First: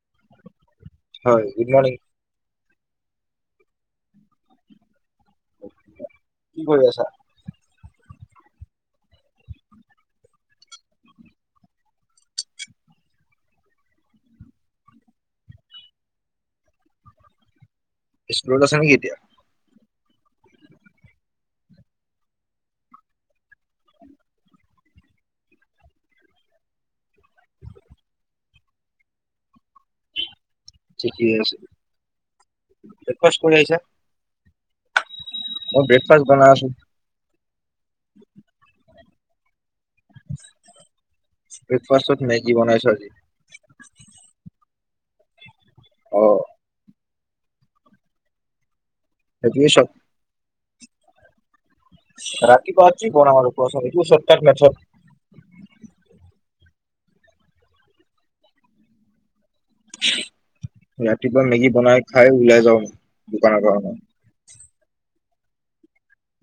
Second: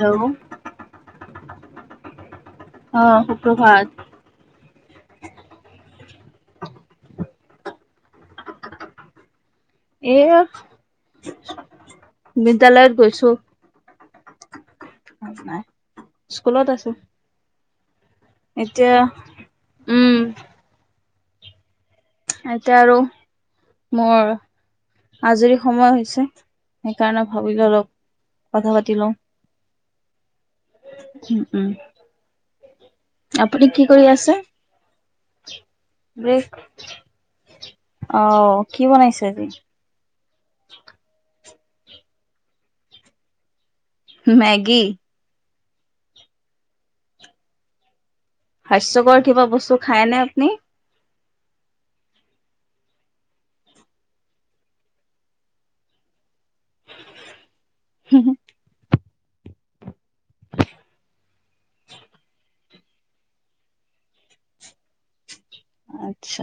Hello হয় good morning অ সুপভাত কি কৰি আছা এ বিদ্যালয়ত গৈছো নাই স্কুলত আছো স্কুলত আছা নেকি এতিয়া উম এতিয়া আৰু মোৰ আজৰি সময় হৈছে সেইকাৰণে ভাবিলো অলপ কথা পাতি লওঁ ঠিকে আছে উম ব্ৰেকফাষ্ট কৰি আপুনি আহিছা কি কৰি আছে মই ব্ৰেকফাষ্ট বনাই আছো আহ কি বনাইছে আজি ব্ৰেকফাষ্টত মেগী বনাইছো আজি মেগি অ হাস্যকৰ কিবা সেইটোৱে বস্তু চব খায় নে আপুনি [unintelligible] হম ৰাতিপুৱা মেগী বনাই খাই উওলাই যাওঁ দোকানৰ কাৰণে আচ্ছা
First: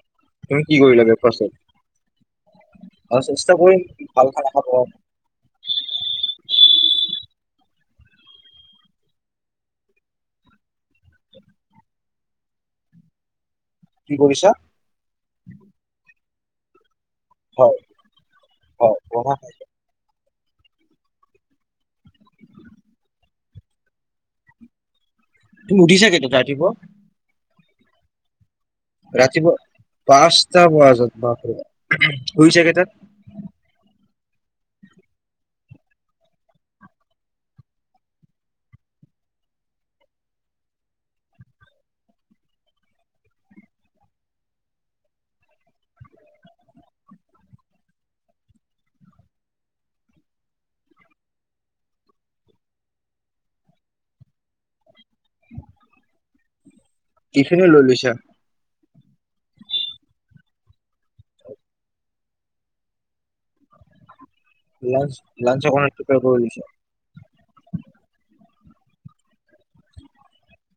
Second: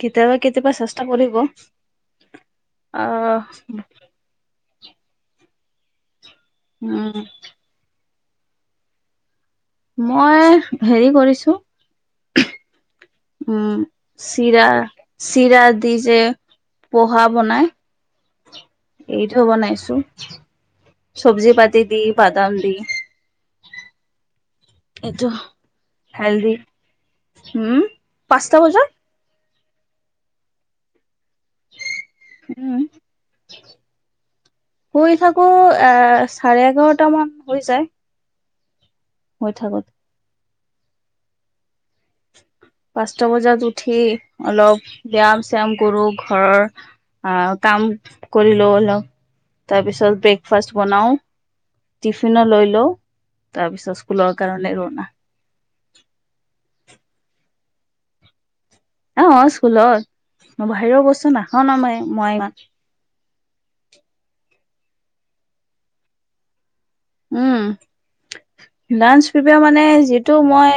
কেতিয়াবা তুমি কেতিয়াবা কি কৰি চেষ্টা লা কৰিব ব্ৰেকফাষ্টত আৰু আহ চেষ্টা কৰি ভাল খানা অ উম মই হেৰি কৰিছো উম কি কৰিছা চিৰা চিৰা দি যে পোহা বনাই হয় হয় পঢ়া এইটো বনাইছো চব্জি পাতি দি বাদাম দি এইটো তুমি উঠিছা কেইটাত হেলদি ৰাতিপুৱা উম পাঁচটা বজাত ৰাতিপুৱা পাঁচটা বজাত বাপৰি [unintelligible] উম তাত শুই থাকো এ চাৰে এঘাৰটা মান হৈ যায় হৈ থাকত পাঁচটা বজাত উঠি অলপ ব্যায়াম চ্যাম কৰো ঘৰৰ আহ, কাম কৰিলো অলপ, তাৰপিছত ব্ৰেকফাষ্ট বনাও। টিফিনো লৈ লও তাৰপিছত স্কুলৰ কাৰণে ৰোনা। টিফনত লৈ লৈছা! অৱ স্কুলত বাহিৰৰ বস্তু নাখাও ন মই মই ইমান। লাঞ্চ লাঞ্চৰ কাৰণে প্ৰিপিয়াৰ কৰি লৈছ। উম। লাঞ্চ প্ৰিমিয়াৰ মানে যিটো মই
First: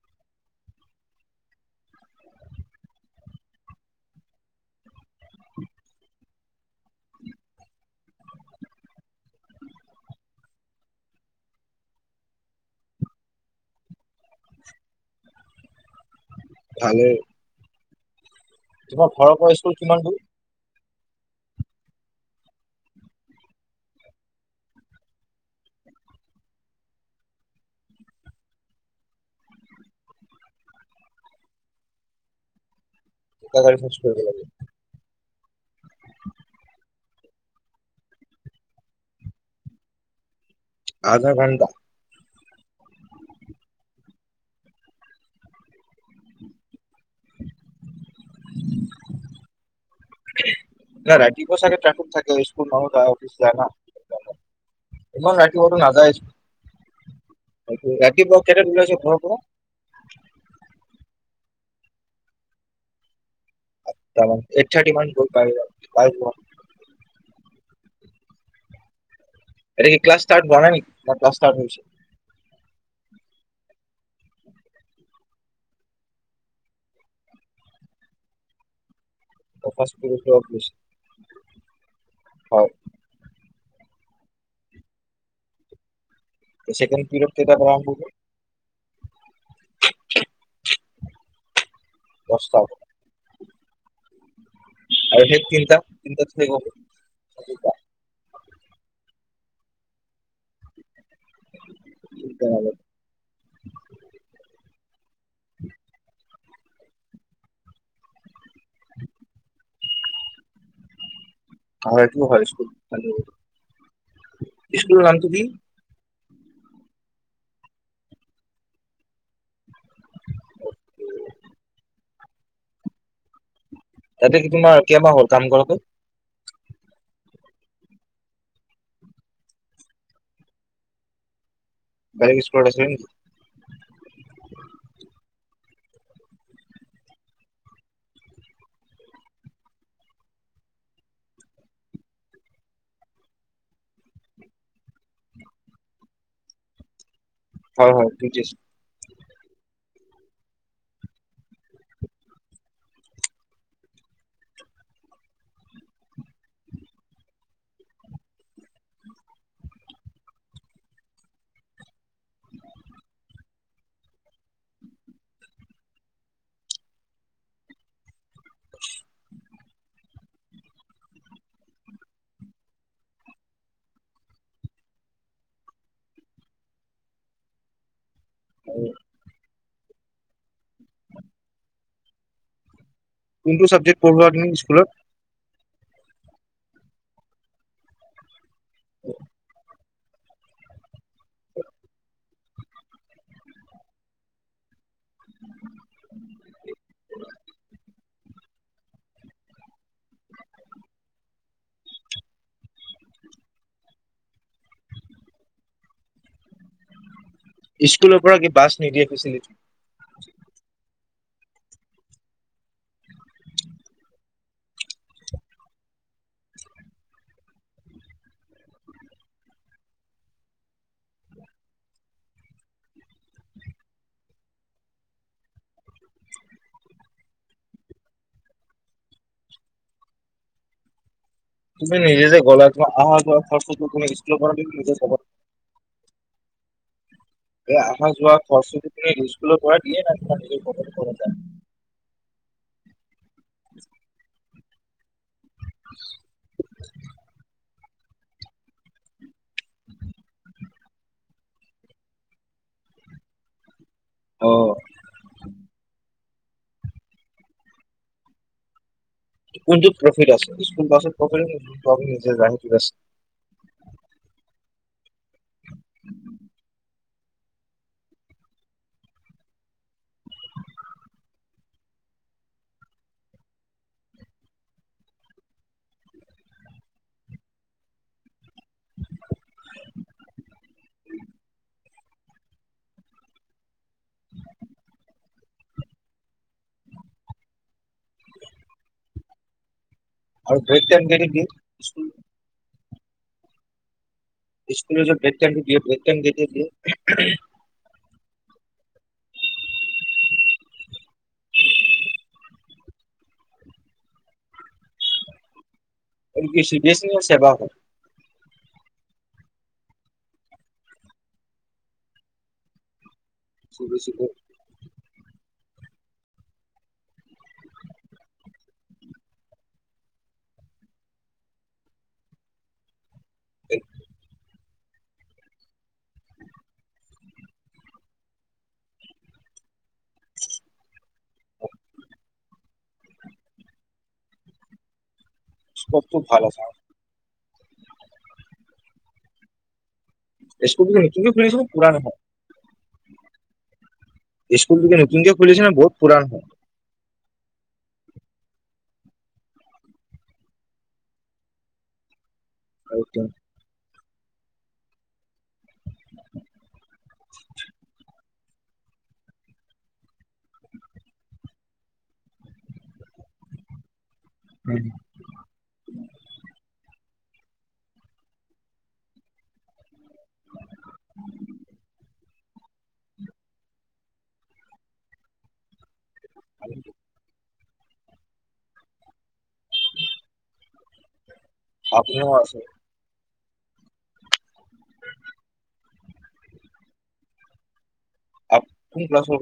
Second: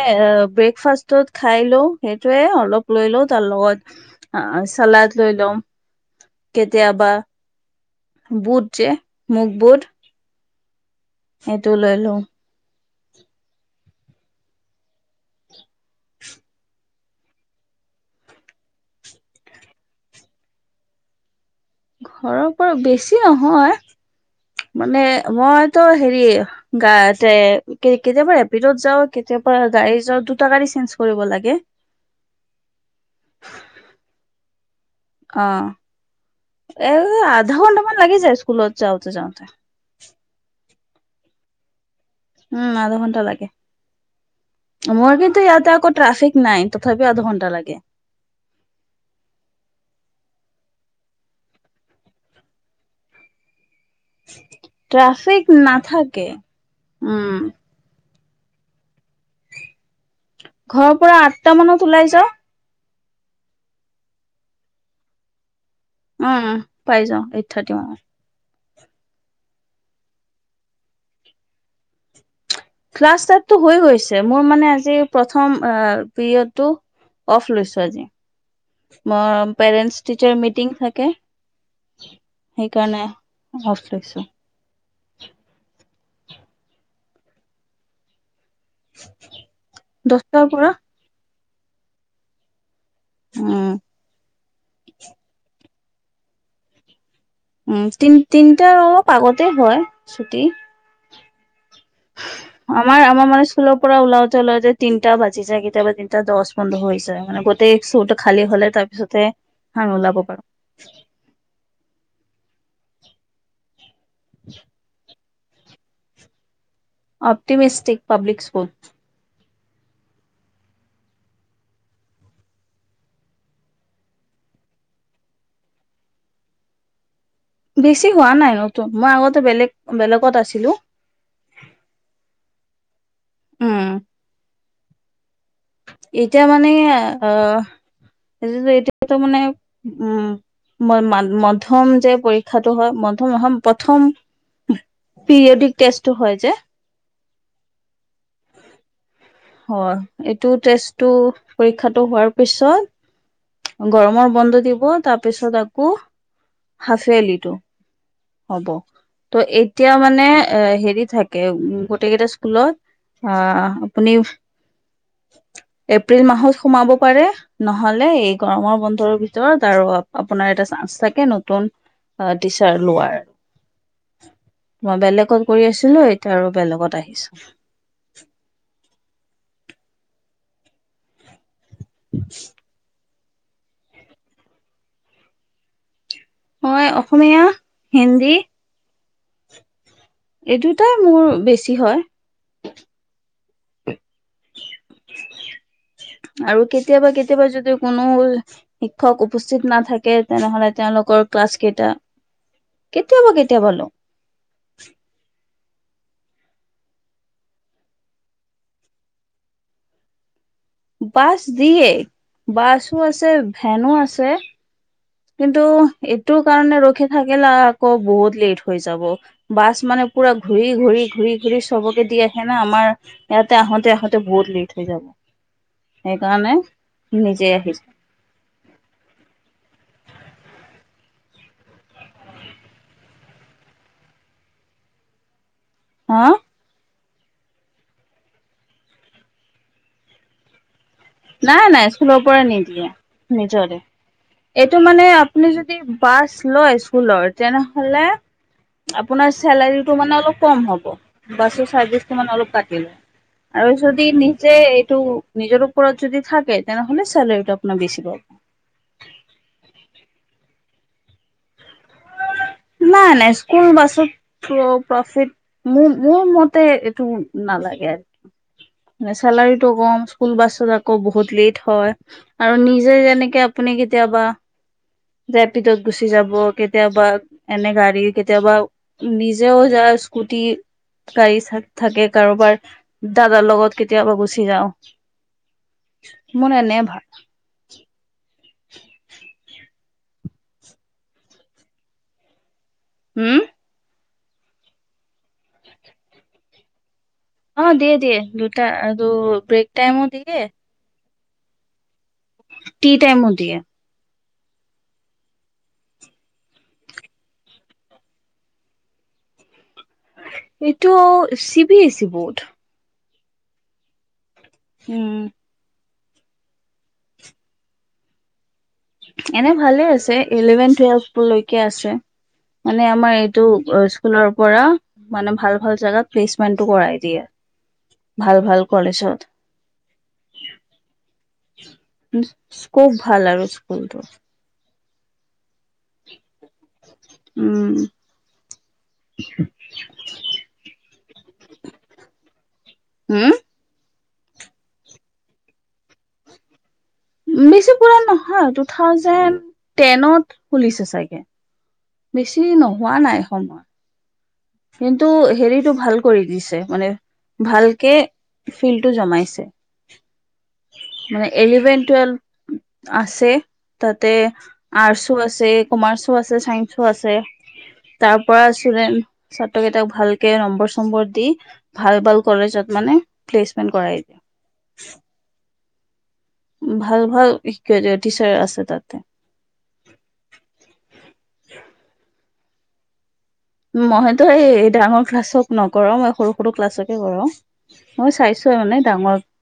ব্ৰেকফাষ্টত খাইলো সেইটোয়ে অলপ লৈ লও তাৰ লগত চালাদ লৈ লম। কেতিয়াবা, বুট যে মুখ বুট সেইটো লৈ লওঁ। ভালেই। তোমাৰ ঘৰৰ পৰা স্কুল কিমান দূৰ? ঘৰৰ পৰা বেছি নহয়। মানে মইতো হেৰি গাতে কেতিয়াবা এপিডত যাও কেতিয়া তাপা গাড়ী জ দুটা গাড়ী চেঞ্জ কৰিব লাগে দুটা গাড়ী [unintelligible] কৰিব লাগে অ [unintelligible] এ আধা ঘন্টা মান লাগি যায় স্কুলত যাওঁতে যাওঁতে। আধা ঘণ্টা। উম আধা ঘন্টা লাগে, মোৰ কিন্তু ইয়াতে আকৌ ট্ৰাফিক নাই। তথাপিও আধা ঘণ্টা লাগে। ৰাতিপুৱা চাগে ট্ৰেফিক থাকে স্কুলত ন যায় অফিচ যাই নাহ। ইমান ট্ৰাফিক ৰাতিপুৱাটো নাযায় নাথাকে উম [unintelligible] ৰাতিপুৱাত কেইটাত ওলাইছে ঘৰ পৰা ঘৰৰ পৰা আঠটা মানত ওলাই যাওঁ। আঠটা মান এইট থাৰ্টি মানত গৈ পাই যাম। পাই যোৱা উম পাই যাওঁ এইট থাৰ্টি মানত এতিয়া কি ক্লাছ ষ্টাৰ হোৱা নাই নেকি না ক্লাছ ষ্টাৰ হৈছে। ক্লাছ ইষ্টাটো হৈ গৈছে মোৰ মানে আজি প্ৰথম পিৰিয়ডটো। অফ লৈছো আজি। মই ফাৰ্ষ্ট পেৰেন্টচ পিৰিয়ড টিচাৰ কিবা হৈছে? মিটিং থাকে হয় সেইকাৰণে। অফ লৈছো। চেকেণ্ড পিৰিয়ড কেইটা পৰা আৰম্ভ হ'ব দছটাৰ পৰা। দছটা পৰা। উম। আৰু হেই তিনিটাত, তিনিটাত শেষ হ'ব। সেইটো উম, তিন-তিনটাৰ অলপ আগতে হয়, ছুটি। আমাৰ, আমাৰ মানে স্কুলৰ পৰা ওলাওঁতে, ওলাওঁতে তিনিটা বাজি যায় কেতিয়াবা তিনটা দছ। পোন্ধ হৈ যায় মানে গোটেই স্কুলটো খালী হ'লে তাৰপিছতে [unintelligible] ওলাব পাৰোঁ। হয়, এইটো হয়, স্কুল, ইস্কুলৰ নামটো কি? Optimistic public school. তাতে কি তোমাৰ কেইমাহ হ'ল কাম কৰাটো? বেছি হোৱা নাই [unintelligible] মই আগতে বেলেগ, বেলেগত আছিলোঁ। বেলেগ ইস্কুলত আছিলা নিকি? উম। এতিয়া মানে এয় অ', [inaudible] এতিয়াতো মানে উম। মই-মান মধ্যম যে, পৰীক্ষাটো হয়, মধম [unintelligible] প্ৰথম পিৰিয়দিক টেষ্টতো হয়, যে। হয় হয় বুজিছো। হয় এইটো টেষ্টতো পৰীক্ষাটো হোৱাৰ পিছত। গৰমৰ বন্ধ দিব, তাৰ পিছত আকৌ হাফ-ইয়াৰ্লিটো। হ'ব ত এতিয়া মানে এ হেৰি থাকে গোটেই কেইটা স্কুলত আহ আপুনি এপ্ৰিল মাহত সোমাব পাৰে নহলে এ গৰমৰ বন্ধৰ ভিতৰত আৰু আপোনাৰ এটা চানছ থাকে নতুন টিচাৰ লোৱাৰ। [inaudible] মই বেলেগত কৰি আছিলো, এতিয়া আৰু বেলেগত আহিছো। [unintelligible] [inaudible] কোনটো চাবজেক্ট পঢ়োৱা তুমি স্কুলত? মই অসমীয়া, হিন্দী। [inaudible] এই দুটাই মোৰ বেছি হয়। আৰু কেতিয়াবা কেতিয়াবা যদি কোন নোল শিক্ষক উপস্থিত নাথাকে তেনেহলে তেওঁলোকৰ ক্লাছ কেইটা কেতিয়াবা কেতিয়াবা ল স্কুলৰ পৰা কি বাছ নিদিয়ে ফেচিলিটি বাছ দিয়ে বাছো আছে ভেনো আছে। কিন্তু এইটো কাৰণে ৰখি থাকিলে আকৌ বহুত লেট হৈ যাব বাছ মানে পুৰা ঘূৰি ঘূৰি ঘূৰি ঘূৰি চবকে দি আহে না আমাৰ ইয়াতে আহোতে আহোঁতে বহুত লেট হৈ যাব [inaudible] সেইকাৰণে নিজে আহিছ [inaudible] তুমি নিজে যে গলা তোমাৰ আহা যোৱা খৰছটোতো কোনে দিছ স্কুল পৰা দিয়ে না নিজে কবা হা? এই আহা যোৱা খৰচটো কোনে দিয়ে স্কুলৰ পৰা দিয়ে নাই কিবা নিজ [unintelligible] নাই নাই স্কুলৰ পৰা নিদিয়ে নিজৰে, এইটো মানে আপুনি যদি বাছ লয় স্কুলৰ তেনেহলে আপোনাৰ চেলাৰীটো অলপ কম হব বাছৰ চৰ্বিৰ কিমান অলপ কাটি লয়, আৰু যদি নিজে অ', এইটো নিজৰো যদি থাকে তেনেহলে চালাৰিটো আপোনাৰ বেছি পাব। কোনটো প্ৰফিট আছে স্কুল বাছত প্ৰফিট [unintelligible] আছে। নাই নাই স্কুল বাছত প্ৰ-প্ৰফিট মো-মোৰ মতে টো নালাগে আৰু চেলাৰীটো কম স্কুল বাছত আকৌ বহুত লেট হয় আৰু নিজে যেনেকে আপুনি কেতিয়াবা যেপিতত গুচি যাব কেতিয়াবা এনে গাড়ী কেতিয়াবা নিজেও য স্কুটি গাড়ী থাক থাকে কাৰোবাৰ দাদাৰ লগত কেতিয়াবা গুচি যাও। মোৰ এনে ভাল আৰু ব্ৰেক তেম দি দি উম। স্কুলৰ যে ব্ৰেক তাইমটো দিয়ে ব্ৰেক তাইম যেতিয়া দিয়ে অ' দিয়ে দিয়ে দুটা দু ব্ৰেক টাইমো দিয়ে। তি তাইমো দিয়ে। আৰু কি চি বি এছ নে চেবা হয়? এইটো C B S E board. চুবছিক [unintelligible] উম। এনে ভালে আছে ইলেভেন টুৱেলভলৈকে আছে মানে আমাৰ টোৰ স্কুলৰ পৰা মানে ভাল ভাল জেগাত প্লেচমেন্টটো কৰাই দিয়ে। ভাল ভাল কলেজত। স্কুপ ভাল আৰু স্কুলটোৰ। স্কুপটো ভাল আছে উম। স্কুলখন নতুনকে খুলিছেনে পুৰাণা হয়। হম। স্কুলটো নতুনকে খুলিছিল নে বহুত পুৰাণ বেছি পুৰাণ নহয় টু থাউজেণ্ড টেনত খুলিছে চাগে। বেছি নোহোৱা নাই সময়। কিন্তু হেৰিটো ভাল কৰি দিছে মানে ভালকে ফিল্ডটো জমাইছে। মানে এলেভেন টুৱেলভ আছে তাত। তে আৰ্টছো আছে কমাৰ্চো আছে চাইন্চো আছে। তাৰ পৰা আছিলে। ছাত্ৰকেইটাক ভালকে নম্বৰ চম্বৰ দি ভাল ভাল কলেজত মানে প্লেচমেন্ট কৰাই। [inaudible] ভাল ভাল শিক [unintelligible] টিচাৰ্ছ আছে তাত। আপনিও আছে। মইটো এই ডাঙৰ ক্লাছক নকৰোঁ মই সৰু সৰু ক্লাছকে কৰোঁ। মই চাইছোঁ আৰু মানে ডাঙৰ ক্লাছ হ'ব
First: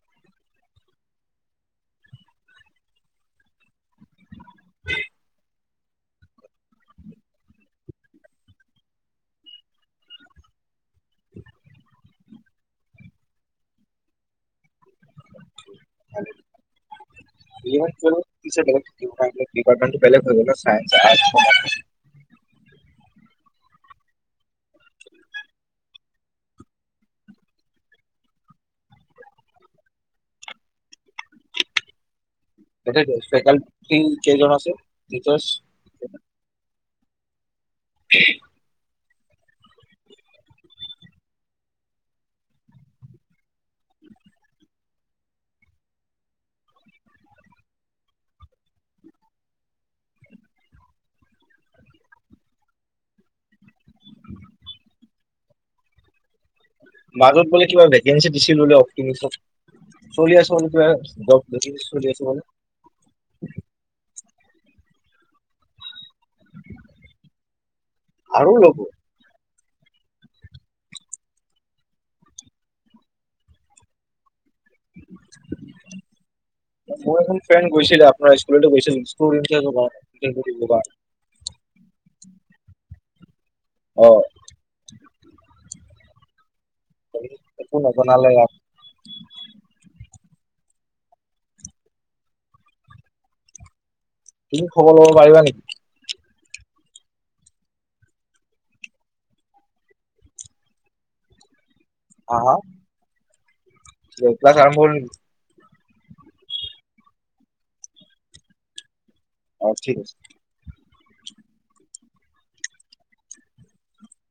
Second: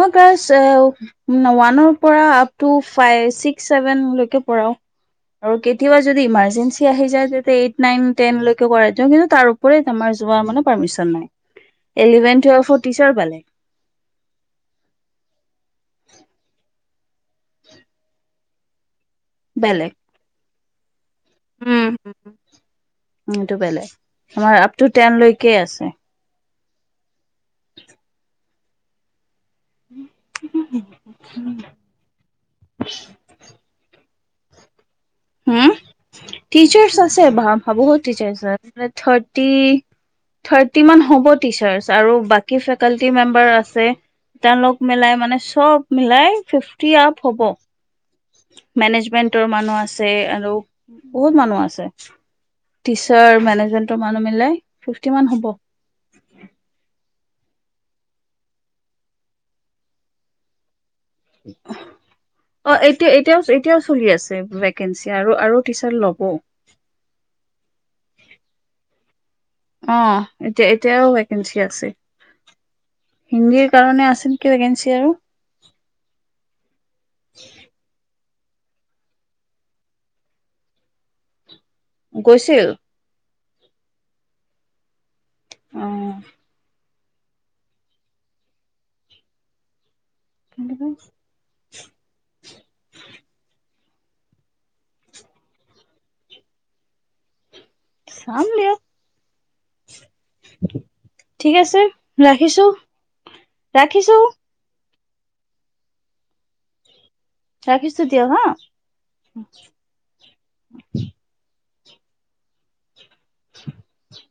মই ক্লাছ ওৱানৰ পৰা আপটো ফাই ছিক্স ছেভেন লৈকে পঢ়াও আৰু কেতিয়াবা যদি ইমাৰ্জেঞ্চি আহি যায় তেতিয়া এইট নাইন টেন লৈকে কৰাই দিওঁ কিন্তু তাৰ ওপৰে আমাৰ যোৱাৰ মানে পাৰ্মিছন নাই। এলেিভেন টুৱেলভ টিচাৰ বেলেগ। [unintelligible] ডিপাৰ্টমেণ্টটো বেলেগ বেলেগ হয়। [unintelligible] এইটো বেলেগ আমাৰ আপ টু টেন লৈকে আছে। [inaudible] তাকেইটো ফেকাল্টি কেইজন আছে? টিচাৰ্ছ হোম, টিচাৰ্ছ আছে বা-বহুত টিচাৰ্ছ আছে, লাইক থাৰ্টি থাৰ্টি মান হ'ব টিচাৰ্ছ আৰু বাকী ফেকাল্টি মেম্বাৰ আছে। তেওঁলোক মিলাই মানে চব মিলাই ফিফ্টি আপ হ'ব। মেনেজমেন্টৰ মানুহ আছে আৰু বহুত মানুহ আছে। টিচাৰ, মেনেজমেন্টৰ মানুহ মিলাই ফিফ্টি মান হ'ব। মাজত বোলে কিবা ভেকেঞ্চি দিছিল বোলে, [unintelligible] চলি [unintelligible] ভেকেঞ্চি চলি আছে বোলে অহ, অ', এটি-এতিয়াও, এতিয়াও চলি আছ ভেকেঞ্চি আৰু, আৰু টিচাৰ ল'ব। আৰু ল'ব? অহ, এতিয়া-এতিয়াও ভেকেঞ্চি আছে। হিন্দীৰ কাৰণে আছিল। মোৰ এজন ফ্ৰেণ্ড গৈছিলে আপ নাৰ স্কুললৈও গৈছিল, [unintelligible] গৈছিল? অ'। অ'। একো নজনালে আৰু [inaudible] তুমি খবৰ লব পাৰিবা নেকি? চাম দিয়ক ঠিক আছে, হা হা ৰাখিছোঁ। [unintelligible] ৰাখিছ দিয়ক হা অ ঠিক আছে [inaudible]